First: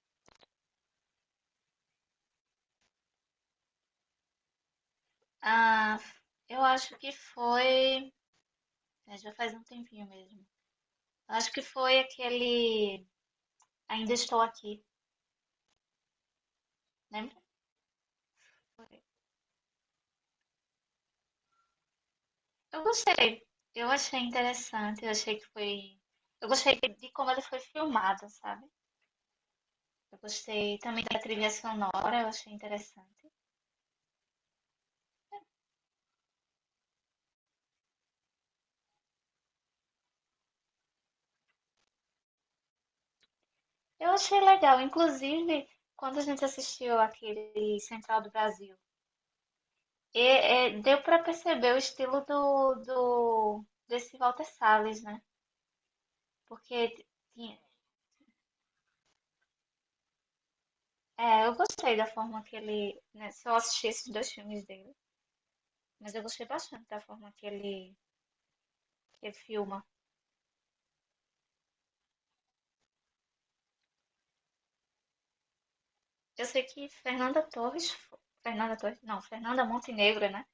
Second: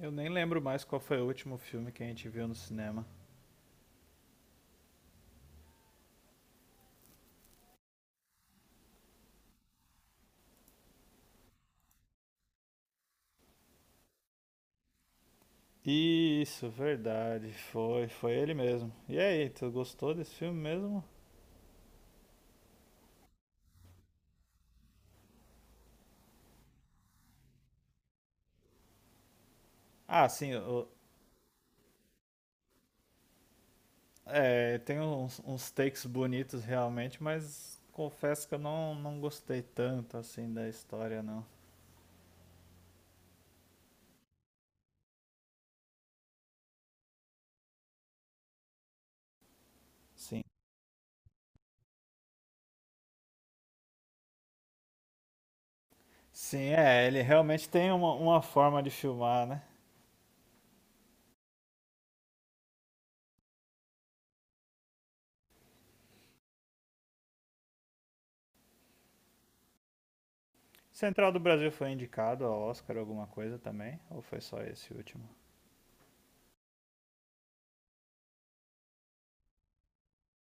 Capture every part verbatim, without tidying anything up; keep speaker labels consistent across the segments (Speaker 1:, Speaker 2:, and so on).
Speaker 1: Eu nem lembro mais qual foi o último filme que a gente viu no cinema.
Speaker 2: Ah, eu acho que foi. É, já faz um tempinho mesmo. Eu acho que foi aquele Ainda Estou Aqui,
Speaker 1: Isso,
Speaker 2: lembra?
Speaker 1: verdade. Foi, foi ele
Speaker 2: Foi.
Speaker 1: mesmo. E aí, tu gostou desse filme mesmo?
Speaker 2: Eu gostei. Eu achei interessante. Eu achei que foi. Eu gostei de como ele foi filmado, sabe? Eu
Speaker 1: Ah, sim,
Speaker 2: gostei
Speaker 1: o-
Speaker 2: também da trilha sonora. Eu achei interessante.
Speaker 1: é, tem uns, uns takes bonitos realmente, mas confesso que eu não, não gostei tanto assim da história, não.
Speaker 2: Eu achei legal. Inclusive, quando a gente assistiu aquele Central do Brasil, e,
Speaker 1: Sim.
Speaker 2: é, deu para perceber o estilo do, do desse Walter Salles, né?
Speaker 1: Sim,
Speaker 2: Porque
Speaker 1: é, ele realmente tem uma, uma forma de filmar, né?
Speaker 2: é, eu gostei da forma que ele, né, só assisti esses dois filmes dele, mas eu gostei bastante da forma que ele, que ele filma.
Speaker 1: Central do Brasil foi indicado ao Oscar alguma coisa também? Ou foi só esse último?
Speaker 2: Eu sei que Fernanda Torres, fo- Fernanda Torres, não, Fernanda Montenegro, né?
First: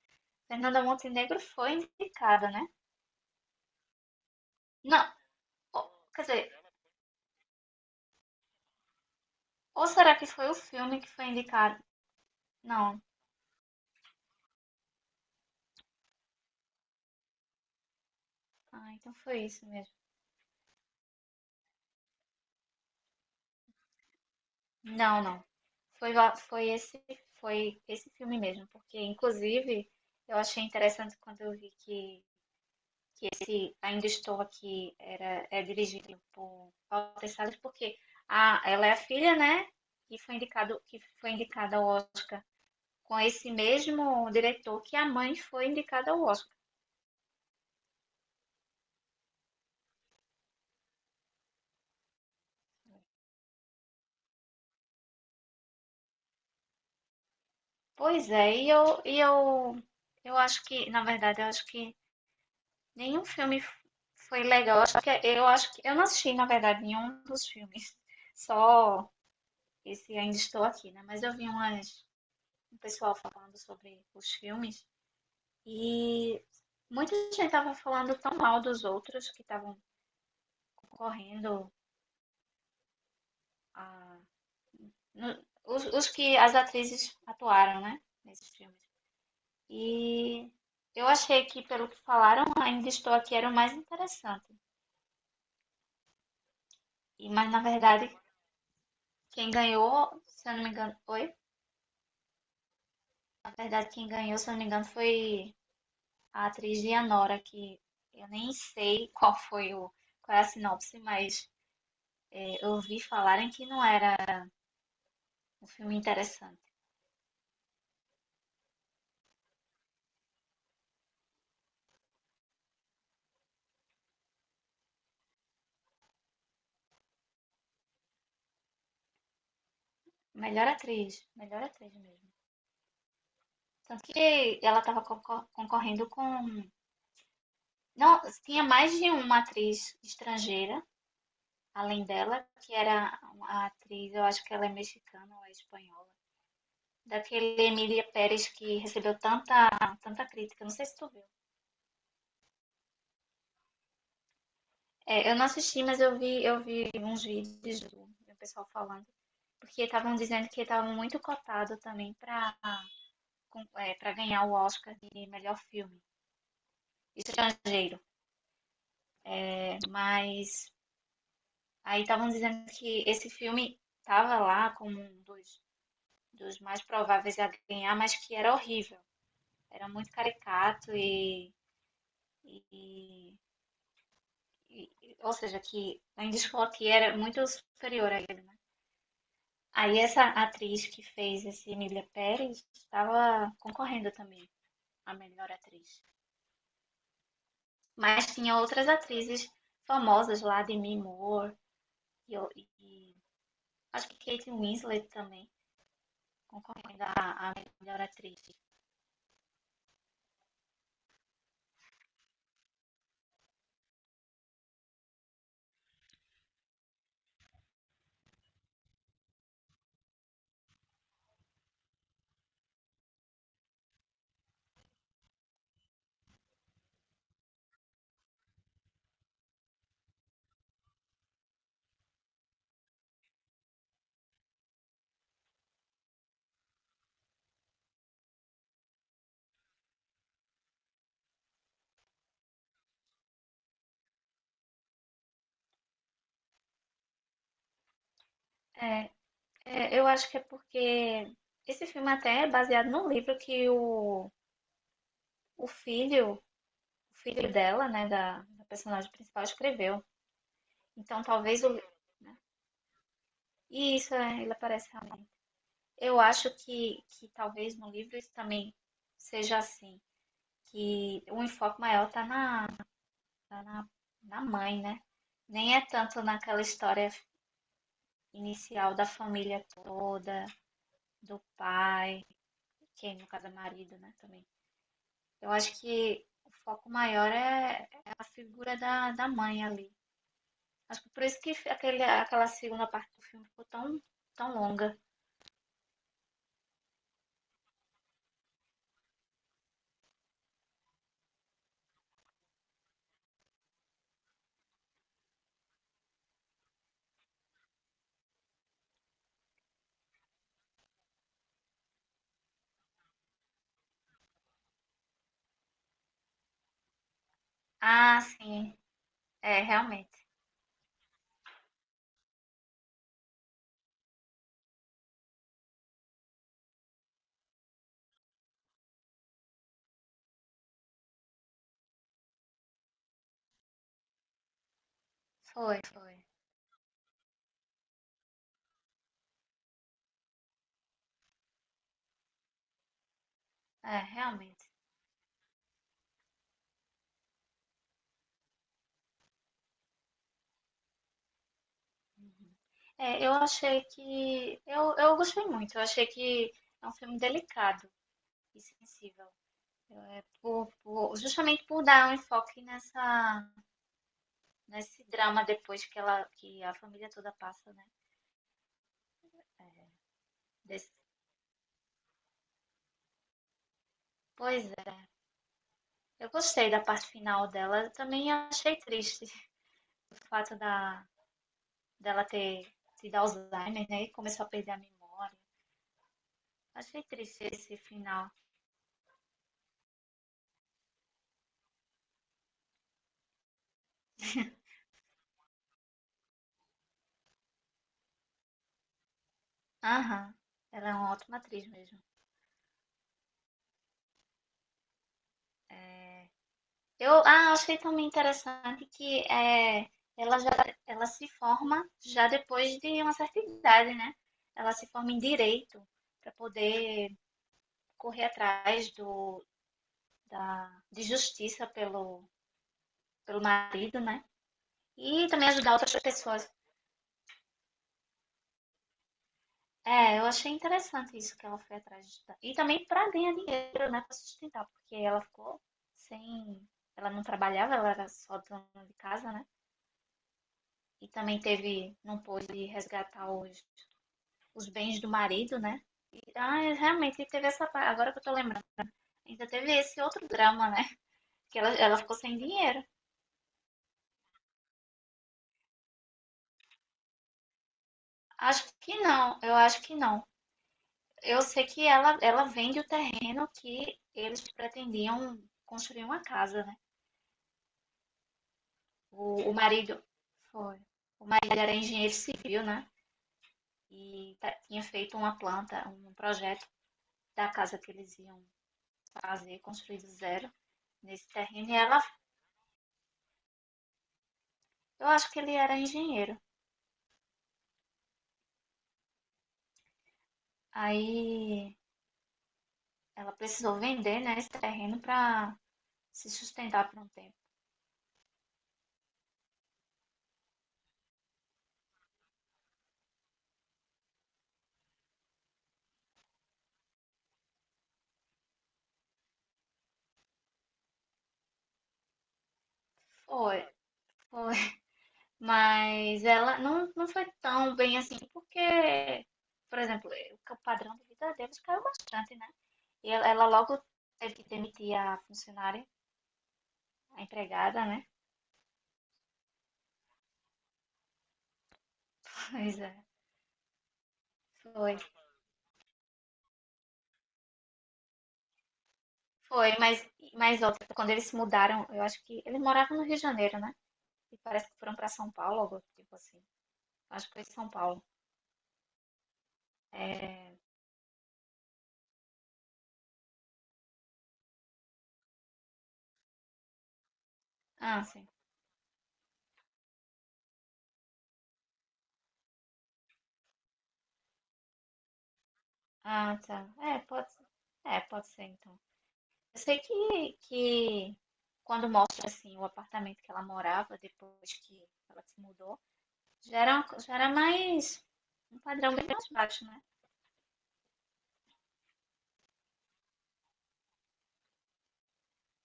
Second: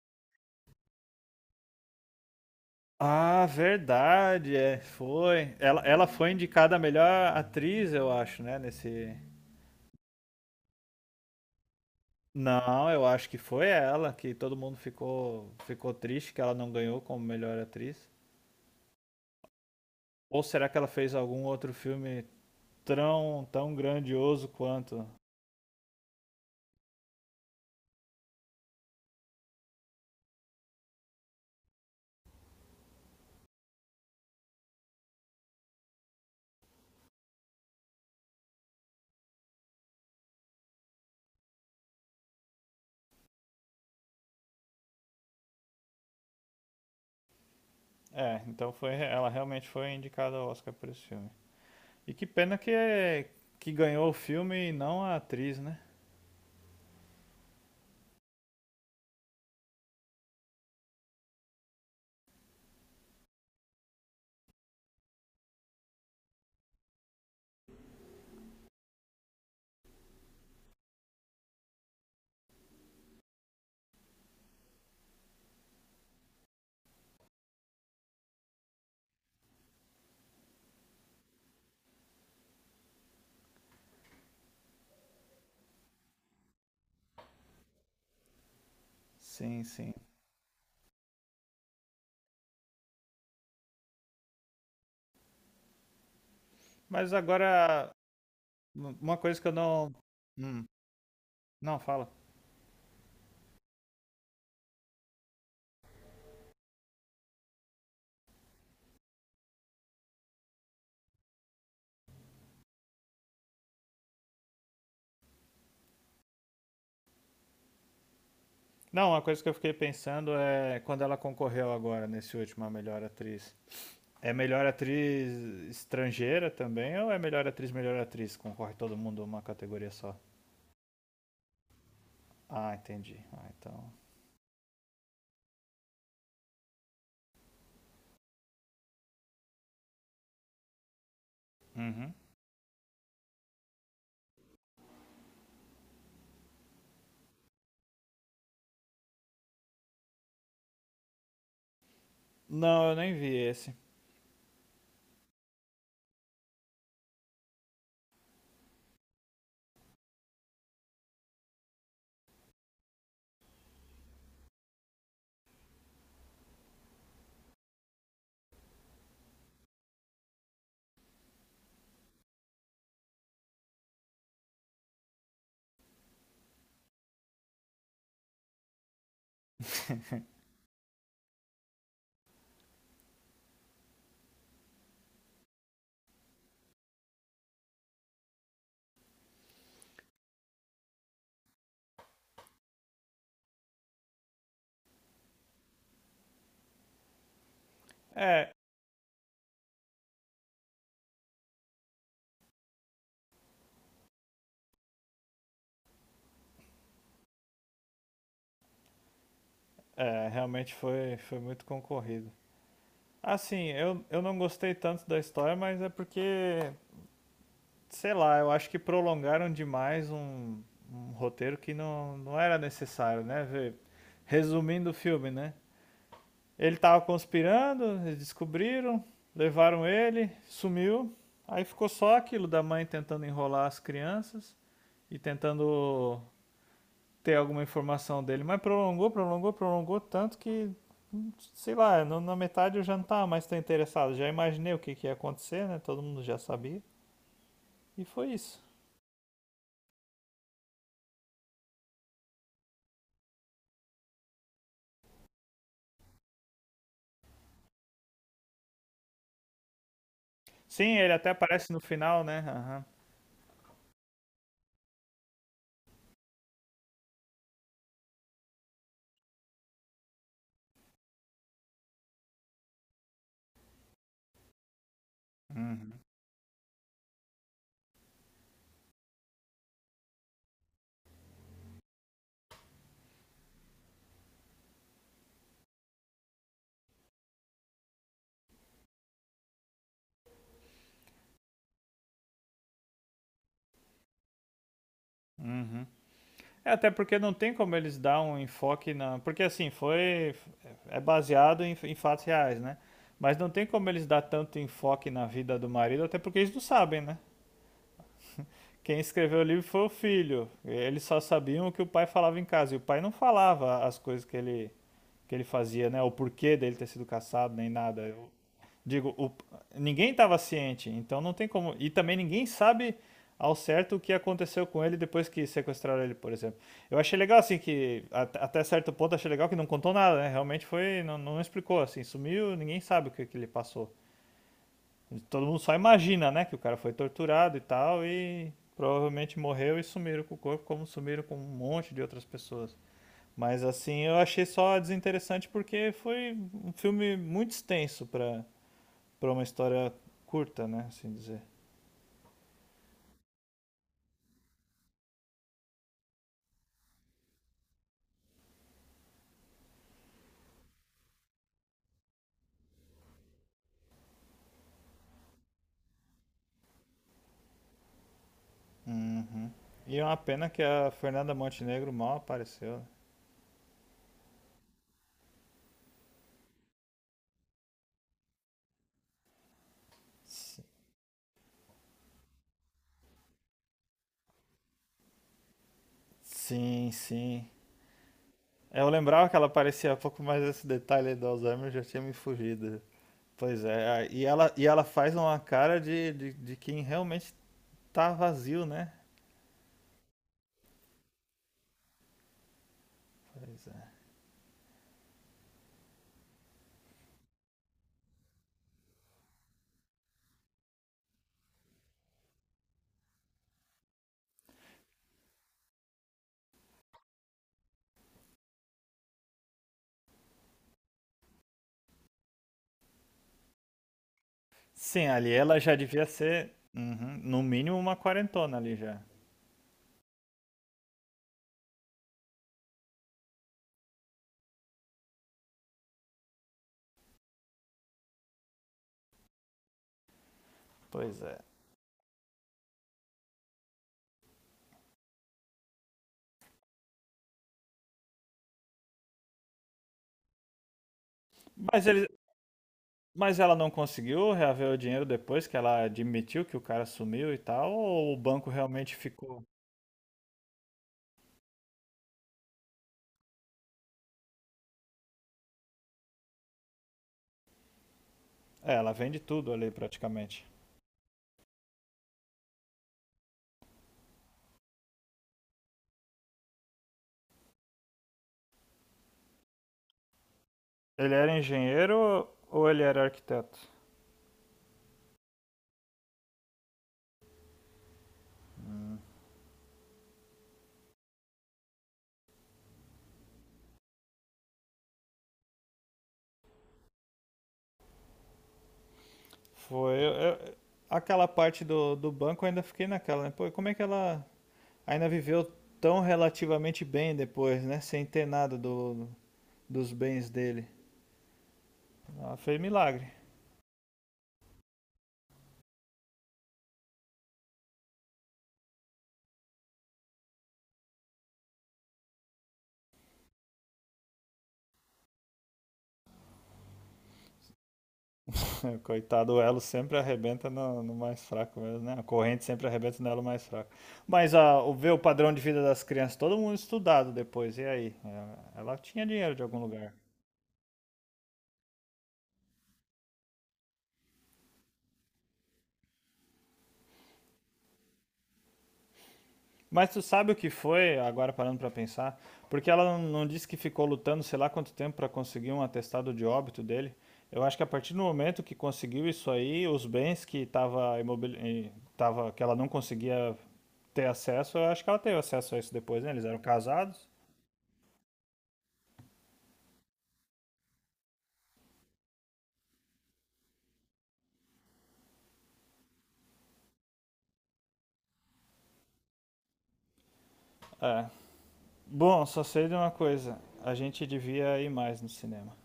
Speaker 2: Fernanda Montenegro foi indicada, né?
Speaker 1: Ah, verdade, é,
Speaker 2: Não,
Speaker 1: foi. Ela,
Speaker 2: ou-
Speaker 1: ela
Speaker 2: quer
Speaker 1: foi
Speaker 2: dizer,
Speaker 1: indicada a melhor atriz, eu acho, né, nesse...
Speaker 2: ou será que foi o filme que foi indicado?
Speaker 1: Não,
Speaker 2: Não,
Speaker 1: eu acho que foi ela, que todo mundo ficou, ficou triste que ela não ganhou como melhor atriz.
Speaker 2: ah, então foi isso mesmo.
Speaker 1: Ou será que ela fez algum outro filme tão, tão grandioso quanto?
Speaker 2: Não, não. Foi, lá- foi esse, foi esse filme mesmo, porque inclusive eu achei interessante quando eu vi que Ainda Estou Aqui era, é dirigido por Paula Teixeira, porque a, ela é a filha, né? Que foi, indicado, que foi indicada ao Oscar com esse mesmo diretor que a mãe foi indicada ao Oscar.
Speaker 1: É, então foi, ela realmente foi indicada ao Oscar por esse filme. E que pena que, é, que ganhou o filme e não a atriz, né?
Speaker 2: Pois é, e eu, e eu, eu acho que, na verdade, eu acho que nenhum filme foi legal. Eu acho que eu, acho que, eu não assisti, na verdade, nenhum dos filmes. Só esse Ainda Estou Aqui, né? Mas eu vi umas, um pessoal falando sobre os filmes. E muita gente estava falando tão mal dos outros que estavam concorrendo a- no- os, os que as atrizes atuaram, né? Nesses filmes.
Speaker 1: Sim, sim.
Speaker 2: E eu achei que, pelo que falaram, Ainda Estou Aqui era o mais interessante.
Speaker 1: Mas
Speaker 2: E, mas na
Speaker 1: agora,
Speaker 2: verdade,
Speaker 1: uma coisa que
Speaker 2: quem
Speaker 1: eu não...
Speaker 2: ganhou, se eu não
Speaker 1: Hum,
Speaker 2: me engano, oi?
Speaker 1: não, fala.
Speaker 2: Na verdade, quem ganhou, se eu não me engano, foi a atriz Dianora, que eu nem sei qual foi o, qual é a sinopse, mas eh, eu ouvi falarem que não era um filme interessante.
Speaker 1: Não, uma coisa que eu fiquei pensando é quando ela concorreu agora nesse último a melhor atriz. É melhor atriz estrangeira também ou é melhor atriz, melhor atriz? Concorre todo mundo uma categoria só.
Speaker 2: Melhor atriz, melhor atriz mesmo.
Speaker 1: Ah, entendi. Ah, então.
Speaker 2: Tanto que ela estava concorrendo com. Não, tinha mais de uma atriz estrangeira, além
Speaker 1: Uhum.
Speaker 2: dela, que era a atriz, eu acho que ela é mexicana ou é espanhola. Daquele Emília Pérez que recebeu tanta, tanta crítica, não sei se tu viu.
Speaker 1: Não, eu nem vi esse.
Speaker 2: É, eu não assisti, mas eu vi, eu vi uns vídeos do, do pessoal falando, porque estavam dizendo que estava muito cotado também para é, para ganhar o Oscar de melhor filme estrangeiro. Mas aí estavam dizendo que esse filme estava lá como um dos, dos mais prováveis a ganhar, mas que era horrível. Era muito caricato e, e- e- e- ou seja, que Andy Scott era muito superior a ele, né? Aí essa atriz que fez esse Emília Pérez estava concorrendo também a melhor atriz. Mas
Speaker 1: É,
Speaker 2: tinha outras atrizes famosas lá, Demi Moore e, e acho que Kate Winslet também, concorrendo à, à melhor atriz.
Speaker 1: é, realmente foi, foi muito concorrido. Assim, eu, eu não gostei tanto da história, mas é porque sei lá, eu acho que prolongaram demais um, um roteiro que não, não era necessário, né? Vê, resumindo o filme, né? Ele tava conspirando, eles descobriram, levaram ele, sumiu. Aí ficou só aquilo da mãe tentando enrolar as crianças e tentando ter alguma informação dele. Mas prolongou, prolongou, prolongou tanto que, hum, sei lá, na metade eu já não estava mais tão interessado. Já imaginei o que, que ia acontecer, né? Todo mundo já sabia. E foi isso.
Speaker 2: É, eu acho que é porque esse filme até é baseado num livro que o, o filho, o filho dela, né, da, da personagem principal, escreveu.
Speaker 1: Sim, ele
Speaker 2: Então
Speaker 1: até
Speaker 2: talvez o
Speaker 1: aparece no
Speaker 2: livro,
Speaker 1: final,
Speaker 2: né?
Speaker 1: né? Aham.
Speaker 2: E isso é, ele aparece realmente. Eu acho que, que talvez no livro isso também seja assim. Que o enfoque maior está na, tá na, na mãe, né? Nem é
Speaker 1: Uhum.
Speaker 2: tanto naquela história inicial da família toda, do pai, que é, no caso é marido, né, também. Eu acho que o foco maior é, é a figura da, da mãe ali. Acho que por isso que aquele, aquela segunda parte do filme ficou tão, tão longa.
Speaker 1: Uhum. É, até porque não tem como eles dar um enfoque na. Porque assim, foi. É baseado em, em fatos reais, né? Mas não tem como eles dar tanto enfoque na vida do marido, até porque eles não sabem, né? Quem escreveu o livro foi o filho. Eles só sabiam o que o pai falava em casa. E o pai não falava as coisas que ele, que ele fazia, né? O porquê dele ter sido caçado, nem nada.
Speaker 2: Ah,
Speaker 1: Eu
Speaker 2: sim,
Speaker 1: digo, o-
Speaker 2: é,
Speaker 1: ninguém
Speaker 2: realmente.
Speaker 1: estava ciente, então não tem como. E também ninguém sabe ao certo o que aconteceu com ele depois que sequestraram ele, por exemplo. Eu achei legal, assim, que até certo ponto achei legal que não contou nada, né? Realmente foi, não, não explicou, assim, sumiu, ninguém sabe o que, que ele passou. Todo mundo só
Speaker 2: Foi, foi.
Speaker 1: imagina, né? Que o cara foi torturado e tal, e provavelmente morreu e sumiram com o corpo, como sumiram com um monte de outras pessoas. Mas
Speaker 2: É,
Speaker 1: assim, eu achei
Speaker 2: realmente.
Speaker 1: só desinteressante porque foi um filme muito extenso pra para uma história curta, né? Assim dizer.
Speaker 2: É, eu achei que. Eu, eu gostei muito. Eu achei que é um filme delicado e sensível. É, por- por- justamente por dar um enfoque nessa, nesse drama depois que ela, que a família toda passa, né?
Speaker 1: Uhum. E é uma pena que a
Speaker 2: Desse,
Speaker 1: Fernanda Montenegro mal apareceu, né?
Speaker 2: pois é. Eu gostei da parte final dela. Eu também achei triste o fato
Speaker 1: Si-
Speaker 2: da, dela ter tido Alzheimer, né? E começou a perder a memória.
Speaker 1: Sim,
Speaker 2: Achei
Speaker 1: sim.
Speaker 2: triste esse final.
Speaker 1: Eu lembrava que ela aparecia há pouco mais esse detalhe aí do Alzheimer já tinha me fugido. Pois é, a- e ela, e ela faz uma cara de, de, de quem realmente tá vazio, né?
Speaker 2: Aham. Ela é uma ótima atriz mesmo.
Speaker 1: Pois é.
Speaker 2: Eu, ah, achei também interessante que é, ela já ela se forma já depois de uma certa idade, né? Ela se forma em direito para poder correr atrás do, da, de justiça pelo, pelo marido, né?
Speaker 1: Sim,
Speaker 2: E
Speaker 1: ali
Speaker 2: também
Speaker 1: ela
Speaker 2: ajudar
Speaker 1: já
Speaker 2: outras
Speaker 1: devia
Speaker 2: pessoas.
Speaker 1: ser, uhum, no mínimo, uma quarentona ali já.
Speaker 2: É, eu achei interessante isso que ela foi atrás de ajudar. E também para ganhar dinheiro, né, para sustentar, porque ela ficou sem. Ela não trabalhava, ela era só dona de casa, né? E
Speaker 1: Pois é.
Speaker 2: também teve, não pôde resgatar os, os bens do marido, né? E, ah, é, realmente teve essa. Agora que eu tô lembrando. Ainda teve esse outro drama, né? Que ela,
Speaker 1: Mas,
Speaker 2: ela
Speaker 1: ele,
Speaker 2: ficou sem dinheiro.
Speaker 1: mas ela não conseguiu reaver o dinheiro depois que ela admitiu que o cara sumiu e tal, ou o banco
Speaker 2: Acho
Speaker 1: realmente
Speaker 2: que não,
Speaker 1: ficou?
Speaker 2: eu acho que não. Eu sei que ela, ela vende o terreno que eles pretendiam construir uma casa, né?
Speaker 1: É, ela vende
Speaker 2: O,
Speaker 1: tudo
Speaker 2: o
Speaker 1: ali
Speaker 2: marido
Speaker 1: praticamente.
Speaker 2: foi. O marido era engenheiro civil, né? E ta- tinha feito uma planta, um projeto da casa que eles iam fazer, construir do zero
Speaker 1: Ele
Speaker 2: nesse
Speaker 1: era
Speaker 2: terreno. E ela,
Speaker 1: engenheiro ou ele era arquiteto?
Speaker 2: eu acho que ele era engenheiro. Aí ela precisou vender, né, esse terreno para se sustentar por um tempo.
Speaker 1: Foi. Eu- eu- aquela parte do, do banco eu ainda fiquei naquela, né? Pô, como é que ela ainda viveu tão relativamente bem depois, né? Sem ter nada do, dos bens dele. Ela fez milagre.
Speaker 2: Foi, foi. Mas ela não, não foi tão bem assim, porque, por exemplo, o padrão de vida deles caiu bastante, né? E ela, ela logo teve que demitir a funcionária, a empregada, né?
Speaker 1: Coitado, o elo sempre arrebenta no, no mais fraco mesmo, né? A corrente sempre
Speaker 2: Pois é,
Speaker 1: arrebenta no elo mais fraco. Mas a, o ver
Speaker 2: foi.
Speaker 1: o padrão de vida das crianças, todo mundo estudado depois, e aí? Ela, ela tinha dinheiro de algum
Speaker 2: Foi,
Speaker 1: lugar.
Speaker 2: mas, mas outra, quando eles se mudaram, eu acho que eles moravam no Rio de Janeiro, né? E parece que foram para São Paulo, algo tipo assim. Acho que foi São Paulo.
Speaker 1: Mas tu sabe o
Speaker 2: É,
Speaker 1: que foi, agora parando pra pensar? Porque ela não, não disse que ficou lutando sei lá quanto tempo pra conseguir um atestado de óbito dele. Eu acho que a partir do
Speaker 2: ah, sim.
Speaker 1: momento que conseguiu isso aí, os bens que tava imobili- eh, tava que ela não conseguia ter acesso, eu acho que ela teve acesso a isso depois, né? Eles
Speaker 2: Ah,
Speaker 1: eram
Speaker 2: tá. É,
Speaker 1: casados.
Speaker 2: pode ser. É, pode ser então. Eu sei que, que quando mostra assim o apartamento que ela morava depois que ela se mudou, já era, uma co- já era mais um padrão bem mais baixo, né?
Speaker 1: É. Bom, só sei de uma coisa. A gente devia ir mais no cinema.